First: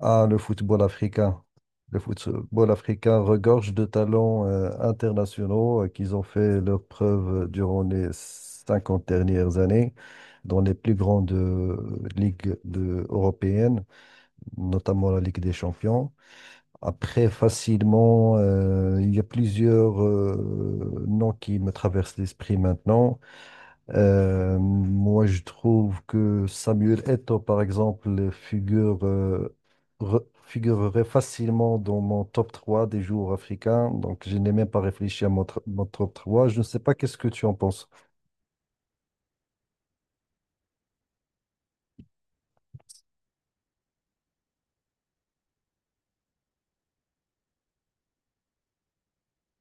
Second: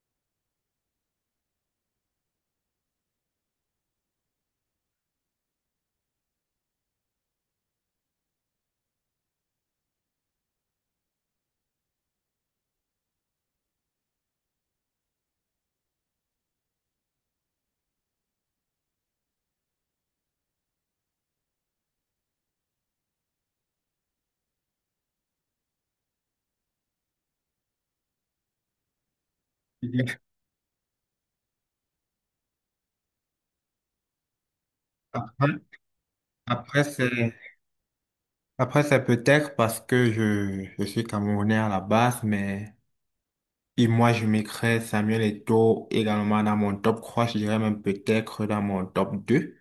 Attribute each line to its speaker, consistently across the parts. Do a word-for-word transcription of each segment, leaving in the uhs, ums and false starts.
Speaker 1: Ah, le football africain. Le football africain regorge de talents euh, internationaux euh, qu'ils ont fait leurs preuves euh, durant les cinquante dernières années dans les plus grandes euh, ligues de- européennes, notamment la Ligue des Champions. Après, facilement, euh, il y a plusieurs euh, noms qui me traversent l'esprit maintenant. Euh, moi, je trouve que Samuel Eto'o, par exemple, figure, euh, re- figurerait facilement dans mon top trois des joueurs africains. Donc, je n'ai même pas réfléchi à mon, tr-
Speaker 2: Après,
Speaker 1: mon top trois. Je ne sais
Speaker 2: après,
Speaker 1: pas qu'est-ce que
Speaker 2: c'est,
Speaker 1: tu en penses.
Speaker 2: après, c'est peut-être parce que je, je suis Camerounais à la base, mais et moi, je mettrais Samuel Eto'o également dans mon top trois. Je dirais même peut-être dans mon top deux.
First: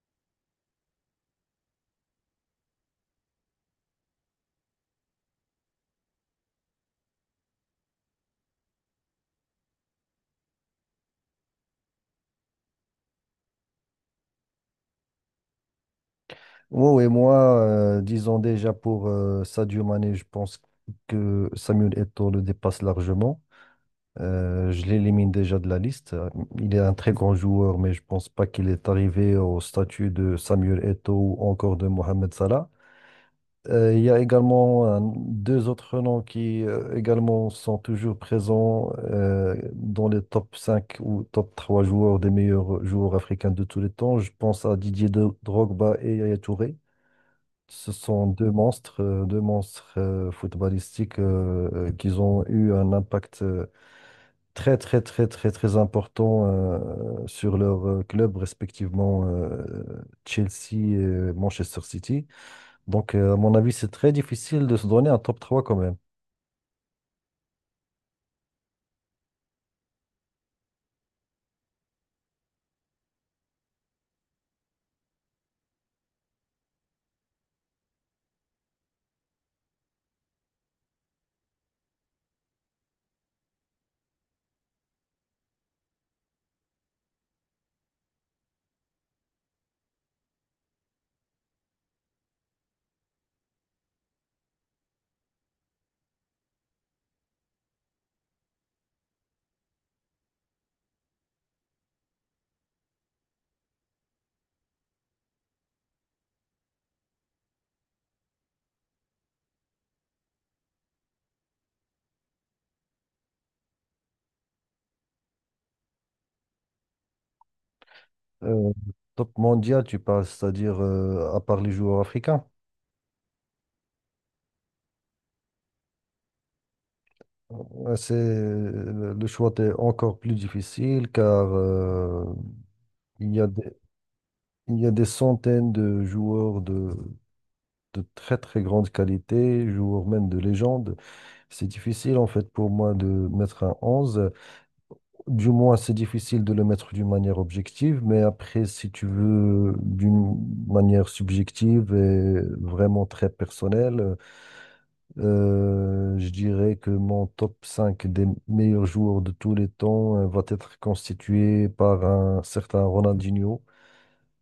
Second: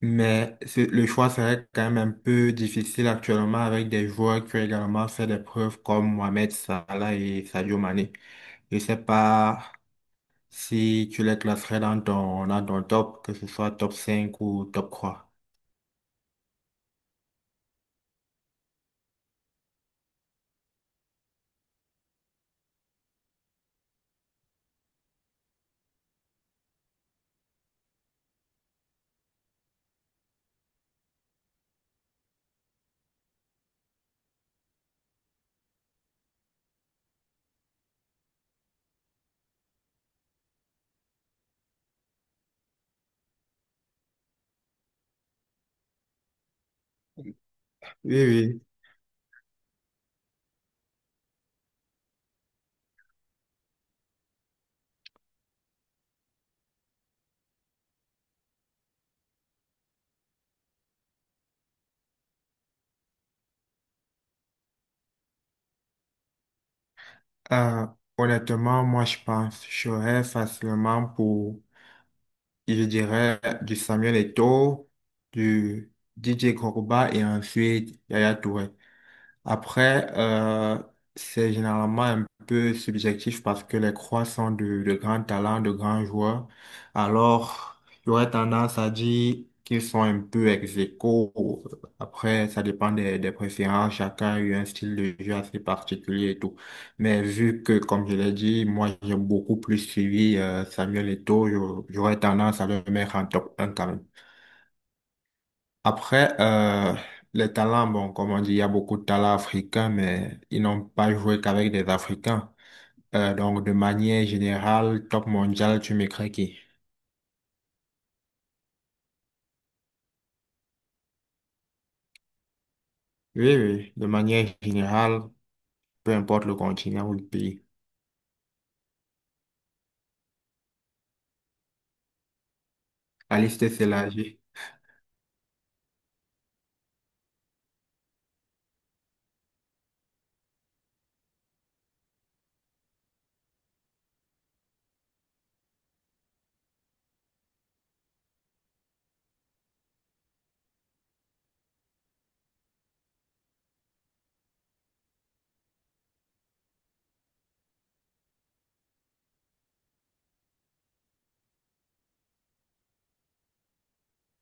Speaker 2: Mais c'est- le choix serait quand même un peu difficile actuellement avec des joueurs qui ont également fait des preuves comme Mohamed Salah et Sadio Mané. Je sais pas si tu les classerais dans ton, dans ton top, que ce soit top cinq ou top trois.
Speaker 1: Oh, et moi, euh, disons déjà pour euh, Sadio Mané, je pense que Samuel Eto'o le dépasse largement. Euh, je l'élimine déjà de la liste. Il est un très grand joueur, mais je pense pas qu'il est arrivé au statut de Samuel Eto'o ou encore de Mohamed Salah. Euh, il y a également euh, deux autres noms qui euh, également sont toujours présents euh, dans les top cinq ou top trois joueurs des meilleurs joueurs africains de tous les temps. Je pense à Didier Do- Drogba et Yaya Touré. Ce sont deux
Speaker 2: Oui.
Speaker 1: monstres, euh, deux monstres euh, footballistiques euh, euh, qui ont eu un impact euh, très, très, très, très, très important euh, sur leur euh, club, respectivement euh, Chelsea et Manchester City. Donc, euh, à mon avis, c'est très difficile de se donner un top trois quand même.
Speaker 2: Euh, Honnêtement, moi, je pense, je serais facilement pour, je dirais, du Samuel Eto'o, du D J Koroba et ensuite Yaya Touré. Après, euh, c'est généralement un peu subjectif parce que les croix sont de, de grands talents, de grands joueurs. Alors, il y aurait tendance à dire qu'ils sont un peu ex aequo. Après, ça dépend des, des préférences. Chacun a eu un style de jeu assez particulier et tout. Mais vu que, comme je l'ai dit, moi, j'ai beaucoup plus suivi euh, Samuel Eto'o, j'aurais tendance à le mettre en top un quand même. Après, euh, les talents, bon, comme on dit, il y a beaucoup de talents africains, mais ils n'ont pas joué qu'avec des Africains. Euh, donc, de manière générale, top mondial, tu m'écris qui?
Speaker 1: Euh, Top mondial, tu parles, c'est-à-dire euh, à part les joueurs africains.
Speaker 2: Oui, oui, de manière générale, peu importe le continent ou le pays.
Speaker 1: Euh, C'est, le le choix est encore plus difficile car euh, il
Speaker 2: La
Speaker 1: y a
Speaker 2: liste
Speaker 1: des,
Speaker 2: s'élargit.
Speaker 1: il y a des centaines de joueurs de, de très très grande qualité, joueurs même de légende. C'est difficile en fait pour moi de mettre un onze. Du moins, c'est difficile de le mettre d'une manière objective, mais après, si tu veux, d'une manière subjective et vraiment très personnelle, euh, je dirais que mon top cinq des meilleurs joueurs de tous les temps euh, va être constitué par un certain Ronaldinho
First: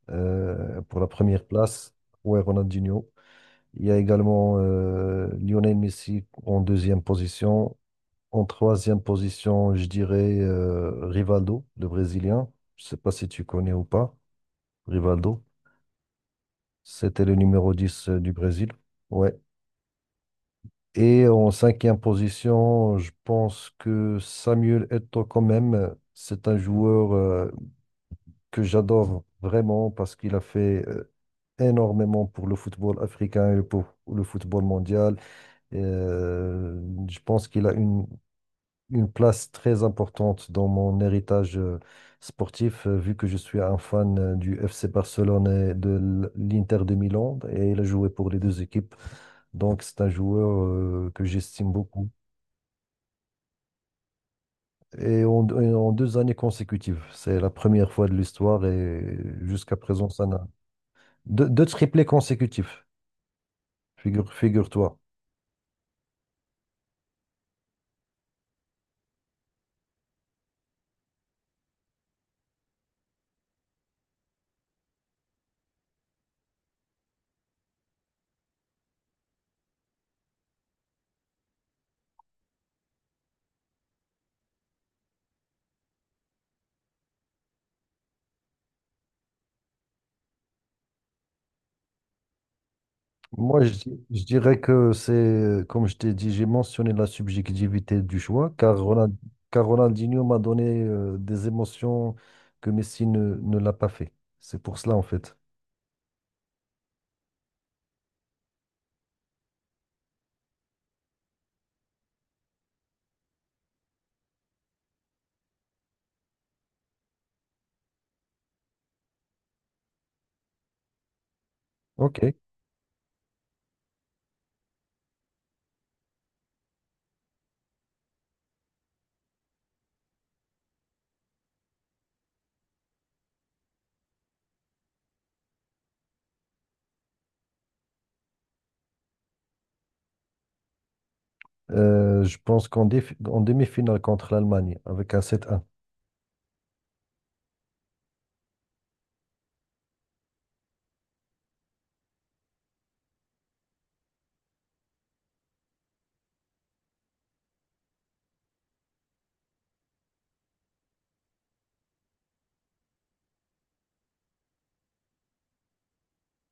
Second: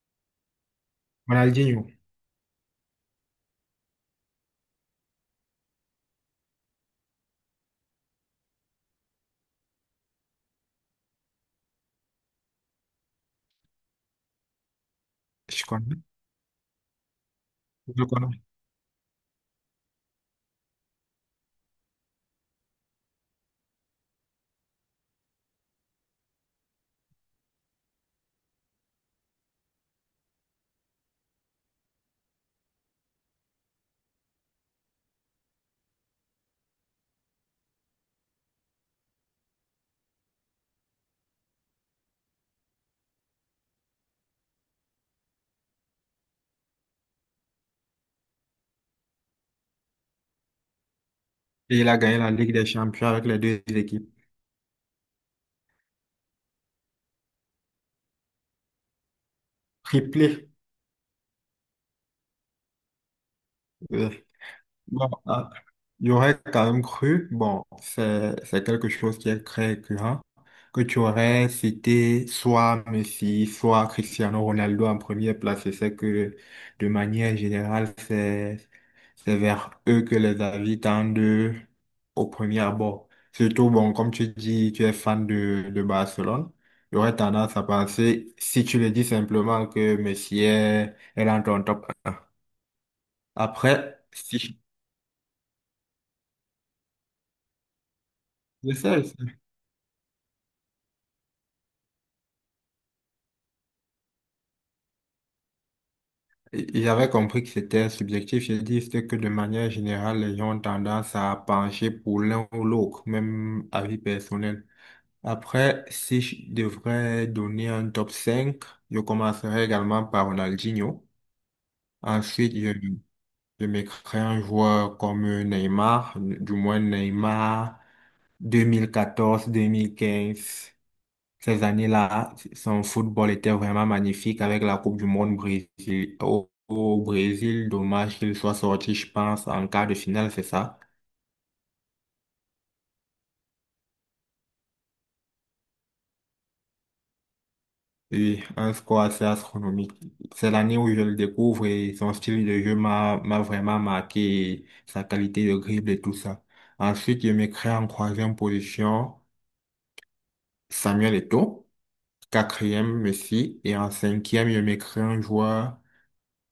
Speaker 1: euh, pour la première
Speaker 2: Ronaldinho,
Speaker 1: place. Ouais, Ronaldinho. Il y a également euh, Lionel Messi en deuxième position, en troisième position, je dirais euh, Rivaldo, le Brésilien. Je ne sais pas si tu connais ou pas. Rivaldo,
Speaker 2: je connais,
Speaker 1: c'était le numéro
Speaker 2: je
Speaker 1: dix euh, du
Speaker 2: connais.
Speaker 1: Brésil. Ouais. Et en cinquième position, je pense que Samuel Eto'o quand même, euh, c'est un joueur euh, que j'adore vraiment parce qu'il a fait euh, énormément pour le football africain et pour le football mondial. Euh, je pense qu'il a une une place très importante dans mon héritage euh, sportif, euh, vu que je suis un fan euh, du F C Barcelone et de l- l'Inter de Milan, et il a joué pour les deux équipes. Donc, c'est un joueur euh, que j'estime
Speaker 2: Et il a
Speaker 1: beaucoup.
Speaker 2: gagné la Ligue des Champions avec les deux équipes.
Speaker 1: Et en, et en deux années consécutives, c'est la première fois de l'histoire, et jusqu'à présent, ça n'a...
Speaker 2: Triplé.
Speaker 1: Deux, deux triplés consécutifs,
Speaker 2: euh,
Speaker 1: figure, figure-toi.
Speaker 2: Bon, ah, j'aurais quand même cru, bon, c'est c'est quelque chose qui est très récurrent, que tu aurais cité soit Messi, soit Cristiano Ronaldo en première place. Et c'est que, de manière générale, c'est c'est vers eux que les avis tendent au premier abord. Surtout, bon, comme tu dis, tu es fan de, de Barcelone, j'aurais tendance à penser, si tu le dis simplement, que Messi est, est dans ton top un.
Speaker 1: Moi, je,
Speaker 2: Après,
Speaker 1: di- je dirais
Speaker 2: si.
Speaker 1: que c'est, comme je t'ai dit, j'ai mentionné la subjectivité du choix,
Speaker 2: Je
Speaker 1: car,
Speaker 2: sais.
Speaker 1: Ronan- car Ronaldinho m'a donné euh, des émotions que Messi ne, ne l'a pas fait. C'est pour cela, en fait.
Speaker 2: Il avait compris que c'était subjectif. J'ai dit c'est que de manière générale, les gens ont tendance à pencher pour l'un ou l'autre, même avis personnel. Après, si je devrais donner un top cinq, je commencerai également par Ronaldinho.
Speaker 1: OK.
Speaker 2: Ensuite, je, je mettrai un joueur comme Neymar, du moins Neymar deux mille quatorze-deux mille quinze. Ces années-là, son football était vraiment magnifique avec la Coupe du Monde Brésil. Au, au Brésil, dommage qu'il soit sorti, je pense, en quart de finale, c'est ça?
Speaker 1: Euh, je pense qu'en défi- en demi-finale contre l'Allemagne, avec un sept un.
Speaker 2: Oui, un score assez astronomique. C'est l'année où je le découvre et son style de jeu m'a m'a vraiment marqué, et sa qualité de dribble et tout ça. Ensuite, je me crée en troisième position Samuel Eto'o, quatrième Messi et en cinquième, je me crée un joueur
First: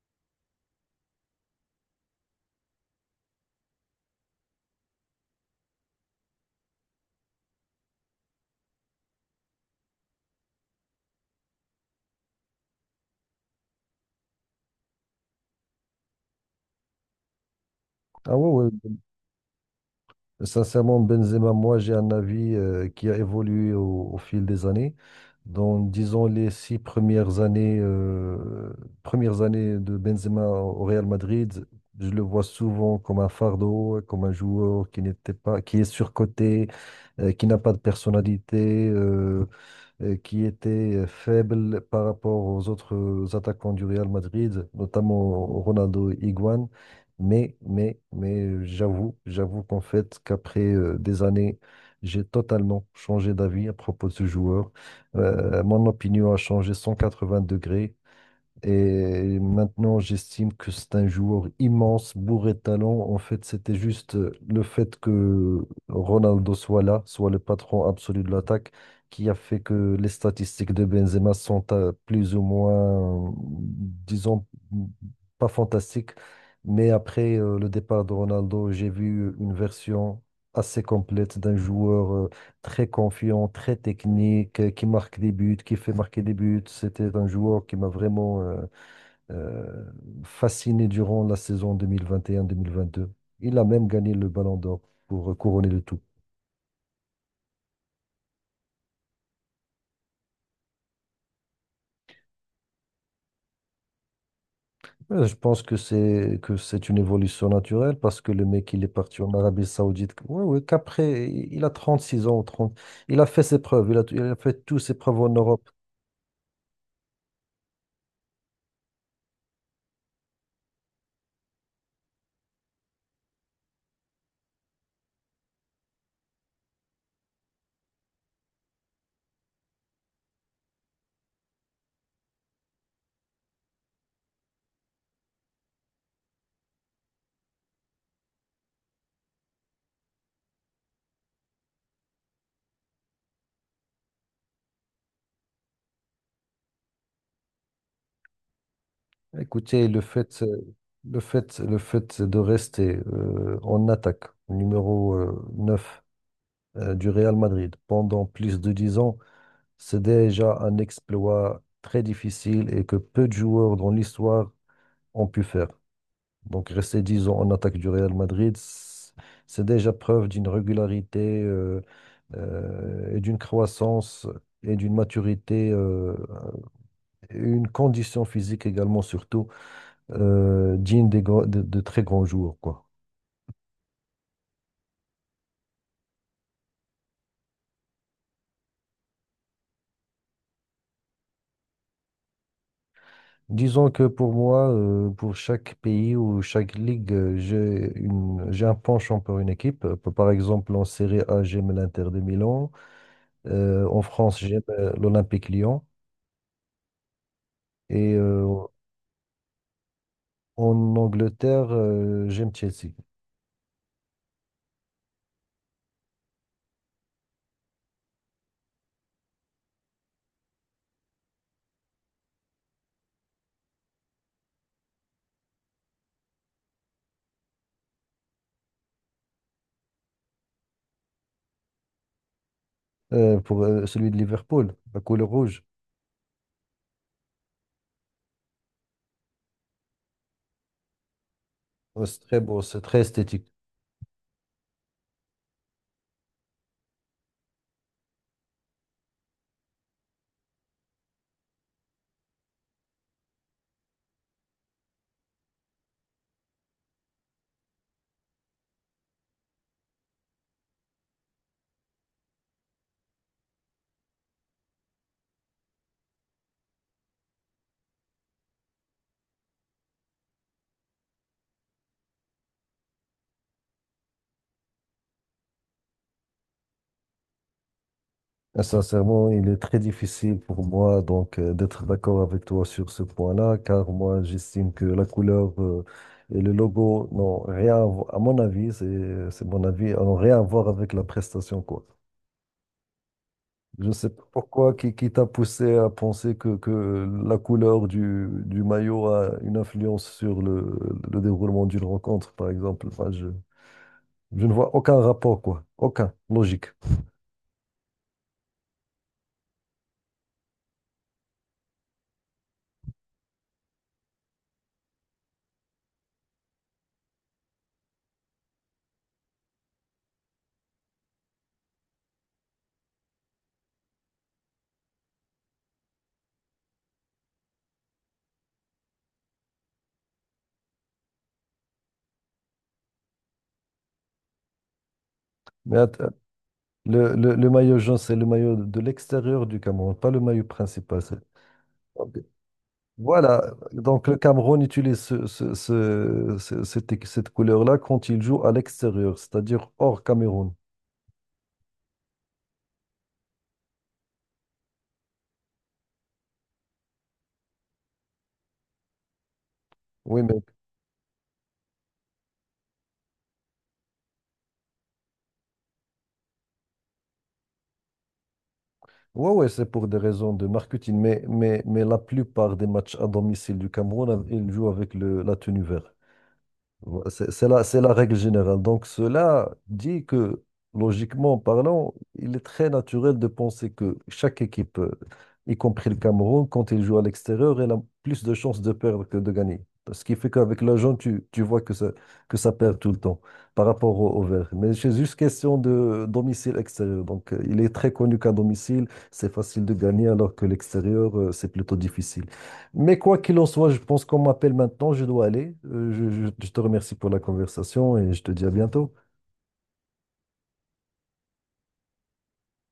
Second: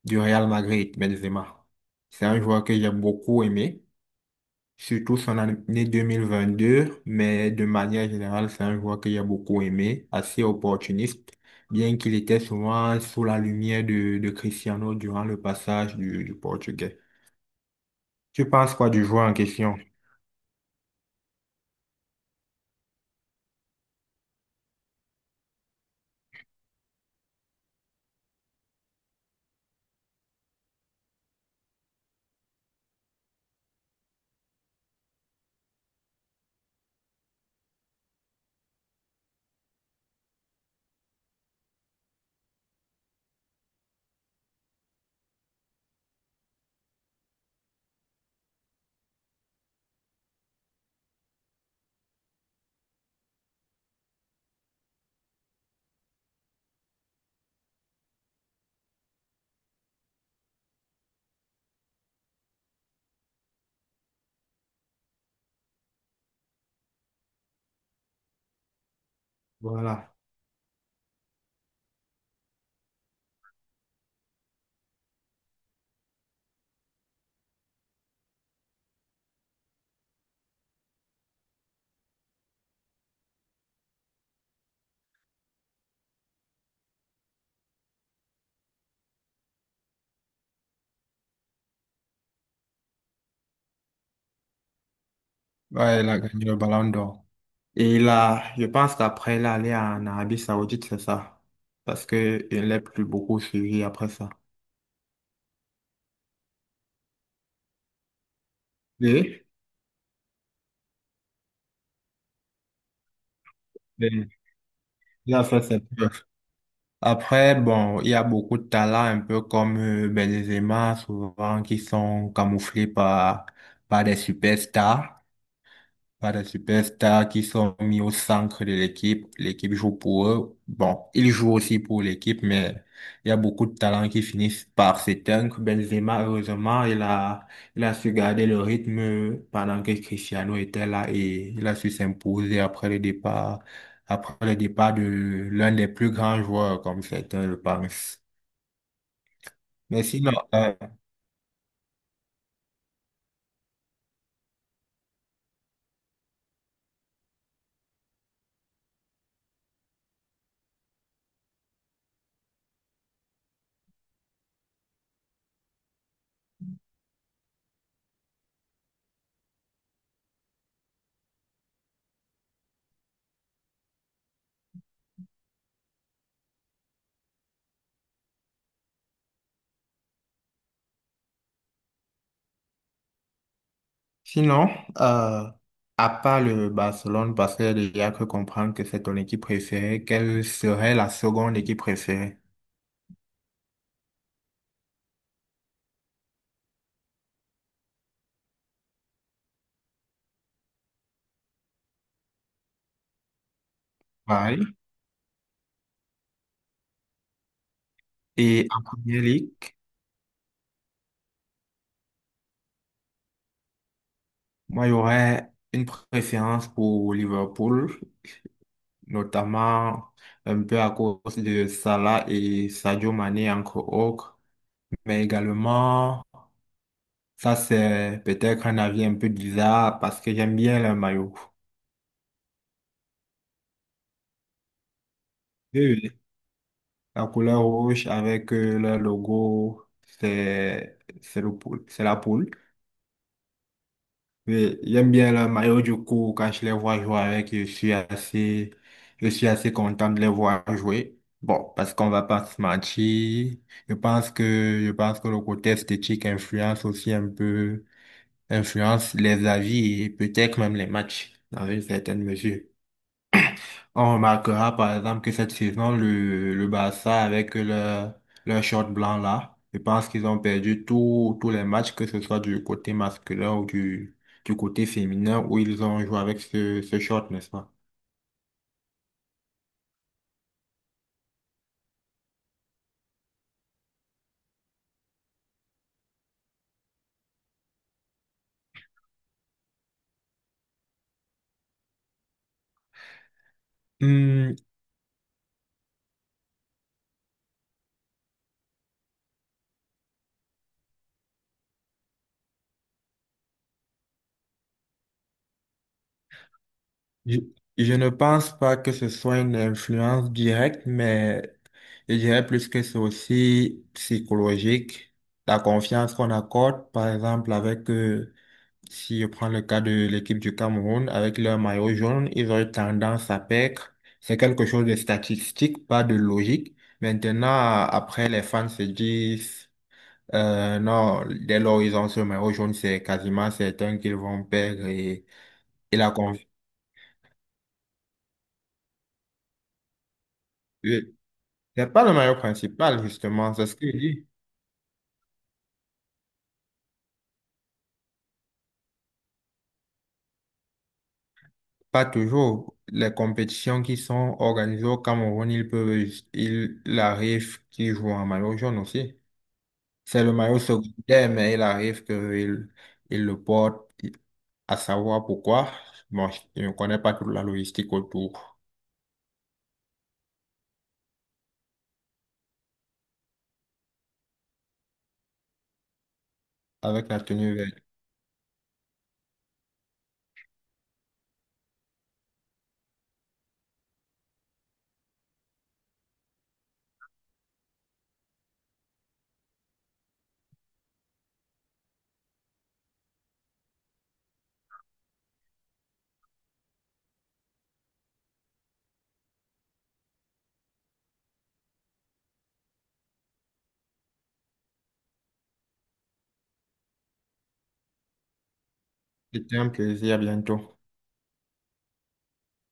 Speaker 2: du Real Madrid, Benzema. C'est un joueur que j'ai beaucoup aimé, surtout son année deux mille vingt-deux, mais de manière générale, c'est un joueur que j'ai beaucoup aimé, assez opportuniste, bien qu'il était souvent sous la lumière de, de Cristiano durant le passage du, du Portugais.
Speaker 1: Ah,
Speaker 2: Tu
Speaker 1: ouais, ouais.
Speaker 2: penses quoi du joueur en question?
Speaker 1: Sincèrement, Benzema, moi, j'ai un avis euh, qui a évolué au, au fil des années. Dans, disons, les six premières années, euh, premières années de Benzema au Real Madrid, je le vois souvent comme un fardeau, comme un joueur qui n'était pas, qui est surcoté, euh, qui n'a pas de personnalité. Euh, euh, qui était euh, faible par rapport aux autres attaquants du Real Madrid, notamment Ronaldo et Higuain. Mais, mais, mais j'avoue, j'avoue qu'en fait, qu'après euh, des années, j'ai totalement changé d'avis à propos de ce joueur. Euh, mon opinion a changé cent quatre-vingts degrés. Et maintenant, j'estime que c'est un joueur immense, bourré de talent. En fait, c'était juste euh, le fait que Ronaldo soit là, soit le patron absolu de l'attaque, qui a fait que les
Speaker 2: Voilà.
Speaker 1: statistiques de Benzema sont euh, plus ou moins, euh, disons, pas fantastiques. Mais après euh, le départ de Ronaldo, j'ai vu une version assez complète d'un joueur euh, très confiant, très technique, euh, qui marque des buts, qui fait marquer des buts. C'était un joueur qui m'a vraiment euh, euh, fasciné durant la saison deux deux mille mille vingt et un vingt deux. Il a même gagné le Ballon d'Or pour couronner le tout.
Speaker 2: Ouais, il a gagné le ballon d'or. Et là, je pense qu'après, il est allé en Arabie Saoudite, c'est ça. Parce qu'il n'est plus beaucoup suivi après ça.
Speaker 1: Euh, Je pense que c'est que c'est une évolution naturelle parce que le mec, il est parti en
Speaker 2: Et,
Speaker 1: Arabie Saoudite. Ouais, ouais, qu'après, il a trente six ans, trente. Il a fait ses preuves, il a, il
Speaker 2: et
Speaker 1: a fait toutes ses preuves en
Speaker 2: il a fait
Speaker 1: Europe.
Speaker 2: ses preuves. Après, bon, il y a beaucoup de talents, un peu comme euh, Benzema, souvent qui sont camouflés par, par des superstars pas de superstars qui sont mis au centre de l'équipe. L'équipe joue pour eux. Bon, ils jouent aussi pour l'équipe, mais il y a beaucoup de talents qui finissent par s'éteindre. Benzema, heureusement, il a, il a su garder le rythme pendant que Cristiano était là et il a su s'imposer après le départ, après le départ de l'un des plus grands joueurs, comme certains le pensent.
Speaker 1: Écoutez, le
Speaker 2: Mais sinon,
Speaker 1: fait,
Speaker 2: euh,
Speaker 1: le fait, le fait de rester euh, en attaque, numéro euh, neuf euh, du Real Madrid pendant plus de dix ans, c'est déjà un exploit très difficile et que peu de joueurs dans l'histoire ont pu faire. Donc rester dix ans en attaque du Real Madrid, c- c'est déjà preuve d'une régularité euh, euh, et d'une croissance et d'une maturité, euh, et une condition physique également surtout euh, digne des grands- de, de très grands jours, quoi.
Speaker 2: Sinon, euh, à part le Barcelone, parce qu'il y a que comprendre que c'est ton équipe préférée, quelle serait la seconde équipe préférée?
Speaker 1: Disons que pour moi, euh, pour chaque pays ou chaque ligue, euh, j'ai une, j'ai un penchant pour une équipe. Euh, Par exemple, en Serie A, j'aime l'Inter de Milan. Euh, en France, j'aime
Speaker 2: Pareil.
Speaker 1: euh, l'Olympique Lyon. Et euh,
Speaker 2: Et en Premier League,
Speaker 1: en Angleterre, euh, j'aime Chelsea.
Speaker 2: moi, il y aurait une préférence pour Liverpool, notamment un peu à cause de Salah et Sadio Mané, entre autres. Mais également, ça c'est peut-être un avis un peu bizarre parce que j'aime bien le maillot.
Speaker 1: Euh, pour euh, celui de Liverpool, la couleur rouge.
Speaker 2: Oui, oui. La couleur rouge avec euh, le logo, c'est c'est le poule,
Speaker 1: Euh,
Speaker 2: c'est la
Speaker 1: C'est très
Speaker 2: poule.
Speaker 1: beau, c'est très esthétique.
Speaker 2: Mais j'aime bien le maillot du coup quand je les vois jouer avec, je suis assez je suis assez content de les voir jouer. Bon, parce qu'on va pas se mentir, je pense que je pense que le côté esthétique influence aussi un peu influence les avis et peut-être même les matchs dans une certaine mesure. On remarquera par exemple que cette saison, le, le Barça avec leur, leur short blanc là, je pense qu'ils ont perdu tous tous les matchs, que ce soit du côté masculin ou du, du côté féminin, où ils ont joué avec ce, ce short, n'est-ce pas?
Speaker 1: Et sincèrement, il est très difficile pour moi donc euh, d'être d'accord avec toi sur ce point-là, car moi j'estime que la couleur euh, et le logo n'ont rien à voir, à mon avis, c'est c'est mon avis, n'ont rien à voir avec la prestation quoi. Je ne sais pas
Speaker 2: Hmm,
Speaker 1: pourquoi qui, qui t'a poussé à penser que, que la couleur du, du maillot a une influence sur le, le déroulement d'une rencontre, par exemple. Enfin, je, je ne vois aucun rapport quoi, aucun logique.
Speaker 2: je, je ne pense pas que ce soit une influence directe, mais je dirais plus que c'est aussi psychologique. La confiance qu'on accorde, par exemple, avec. euh, Si je prends le cas de l'équipe du Cameroun, avec leur maillot jaune, ils ont eu tendance à perdre. C'est quelque chose de statistique, pas de logique. Maintenant, après, les fans se disent, euh, non, dès lors ils ont ce maillot jaune, c'est quasiment certain qu'ils vont perdre et,
Speaker 1: Mais à,
Speaker 2: et la confiance.
Speaker 1: Le, le, le maillot jaune, c'est le maillot de l'extérieur du Cameroun, pas le maillot principal. c'est-
Speaker 2: C'est pas le
Speaker 1: OK.
Speaker 2: maillot principal, justement,
Speaker 1: Voilà,
Speaker 2: c'est ce que je
Speaker 1: donc le
Speaker 2: dis.
Speaker 1: Cameroun utilise ce- ce- ce- ce- cette, cette couleur-là quand il joue à l'extérieur, c'est-à-dire hors Cameroun.
Speaker 2: Pas toujours. Les compétitions qui sont organisées au Cameroun, ils peuvent, ils- il arrive qu'ils jouent en maillot jaune aussi.
Speaker 1: Oui,
Speaker 2: C'est le
Speaker 1: mais
Speaker 2: maillot secondaire, mais il arrive qu'il il le porte, à savoir pourquoi. Bon, je je ne connais pas toute la logistique autour.
Speaker 1: ouais, ouais, c'est pour des raisons de marketing, mais, mais, mais la plupart des matchs à domicile du Cameroun, ils jouent avec le, la tenue verte.
Speaker 2: Avec
Speaker 1: Voilà,
Speaker 2: la
Speaker 1: C'est c'est
Speaker 2: tenue
Speaker 1: la,
Speaker 2: verte.
Speaker 1: c'est la règle générale. Donc cela dit que, logiquement parlant, il est très naturel de penser que chaque équipe, euh, y compris le Cameroun, quand il joue à l'extérieur, elle a plus de chances de perdre que de gagner. Ce qui fait qu'avec l'argent, tu, tu vois que ça, que ça perd tout le temps par rapport au, au vert. Mais c'est juste question de domicile extérieur. Donc euh, il est très connu qu'à domicile, c'est facile de gagner alors que l'extérieur, euh, c'est plutôt difficile. Mais quoi qu'il en soit, je pense qu'on m'appelle maintenant, je dois aller. Euh, je je- je te remercie pour la conversation et je te dis à bientôt.
Speaker 2: C'était un plaisir, à bientôt.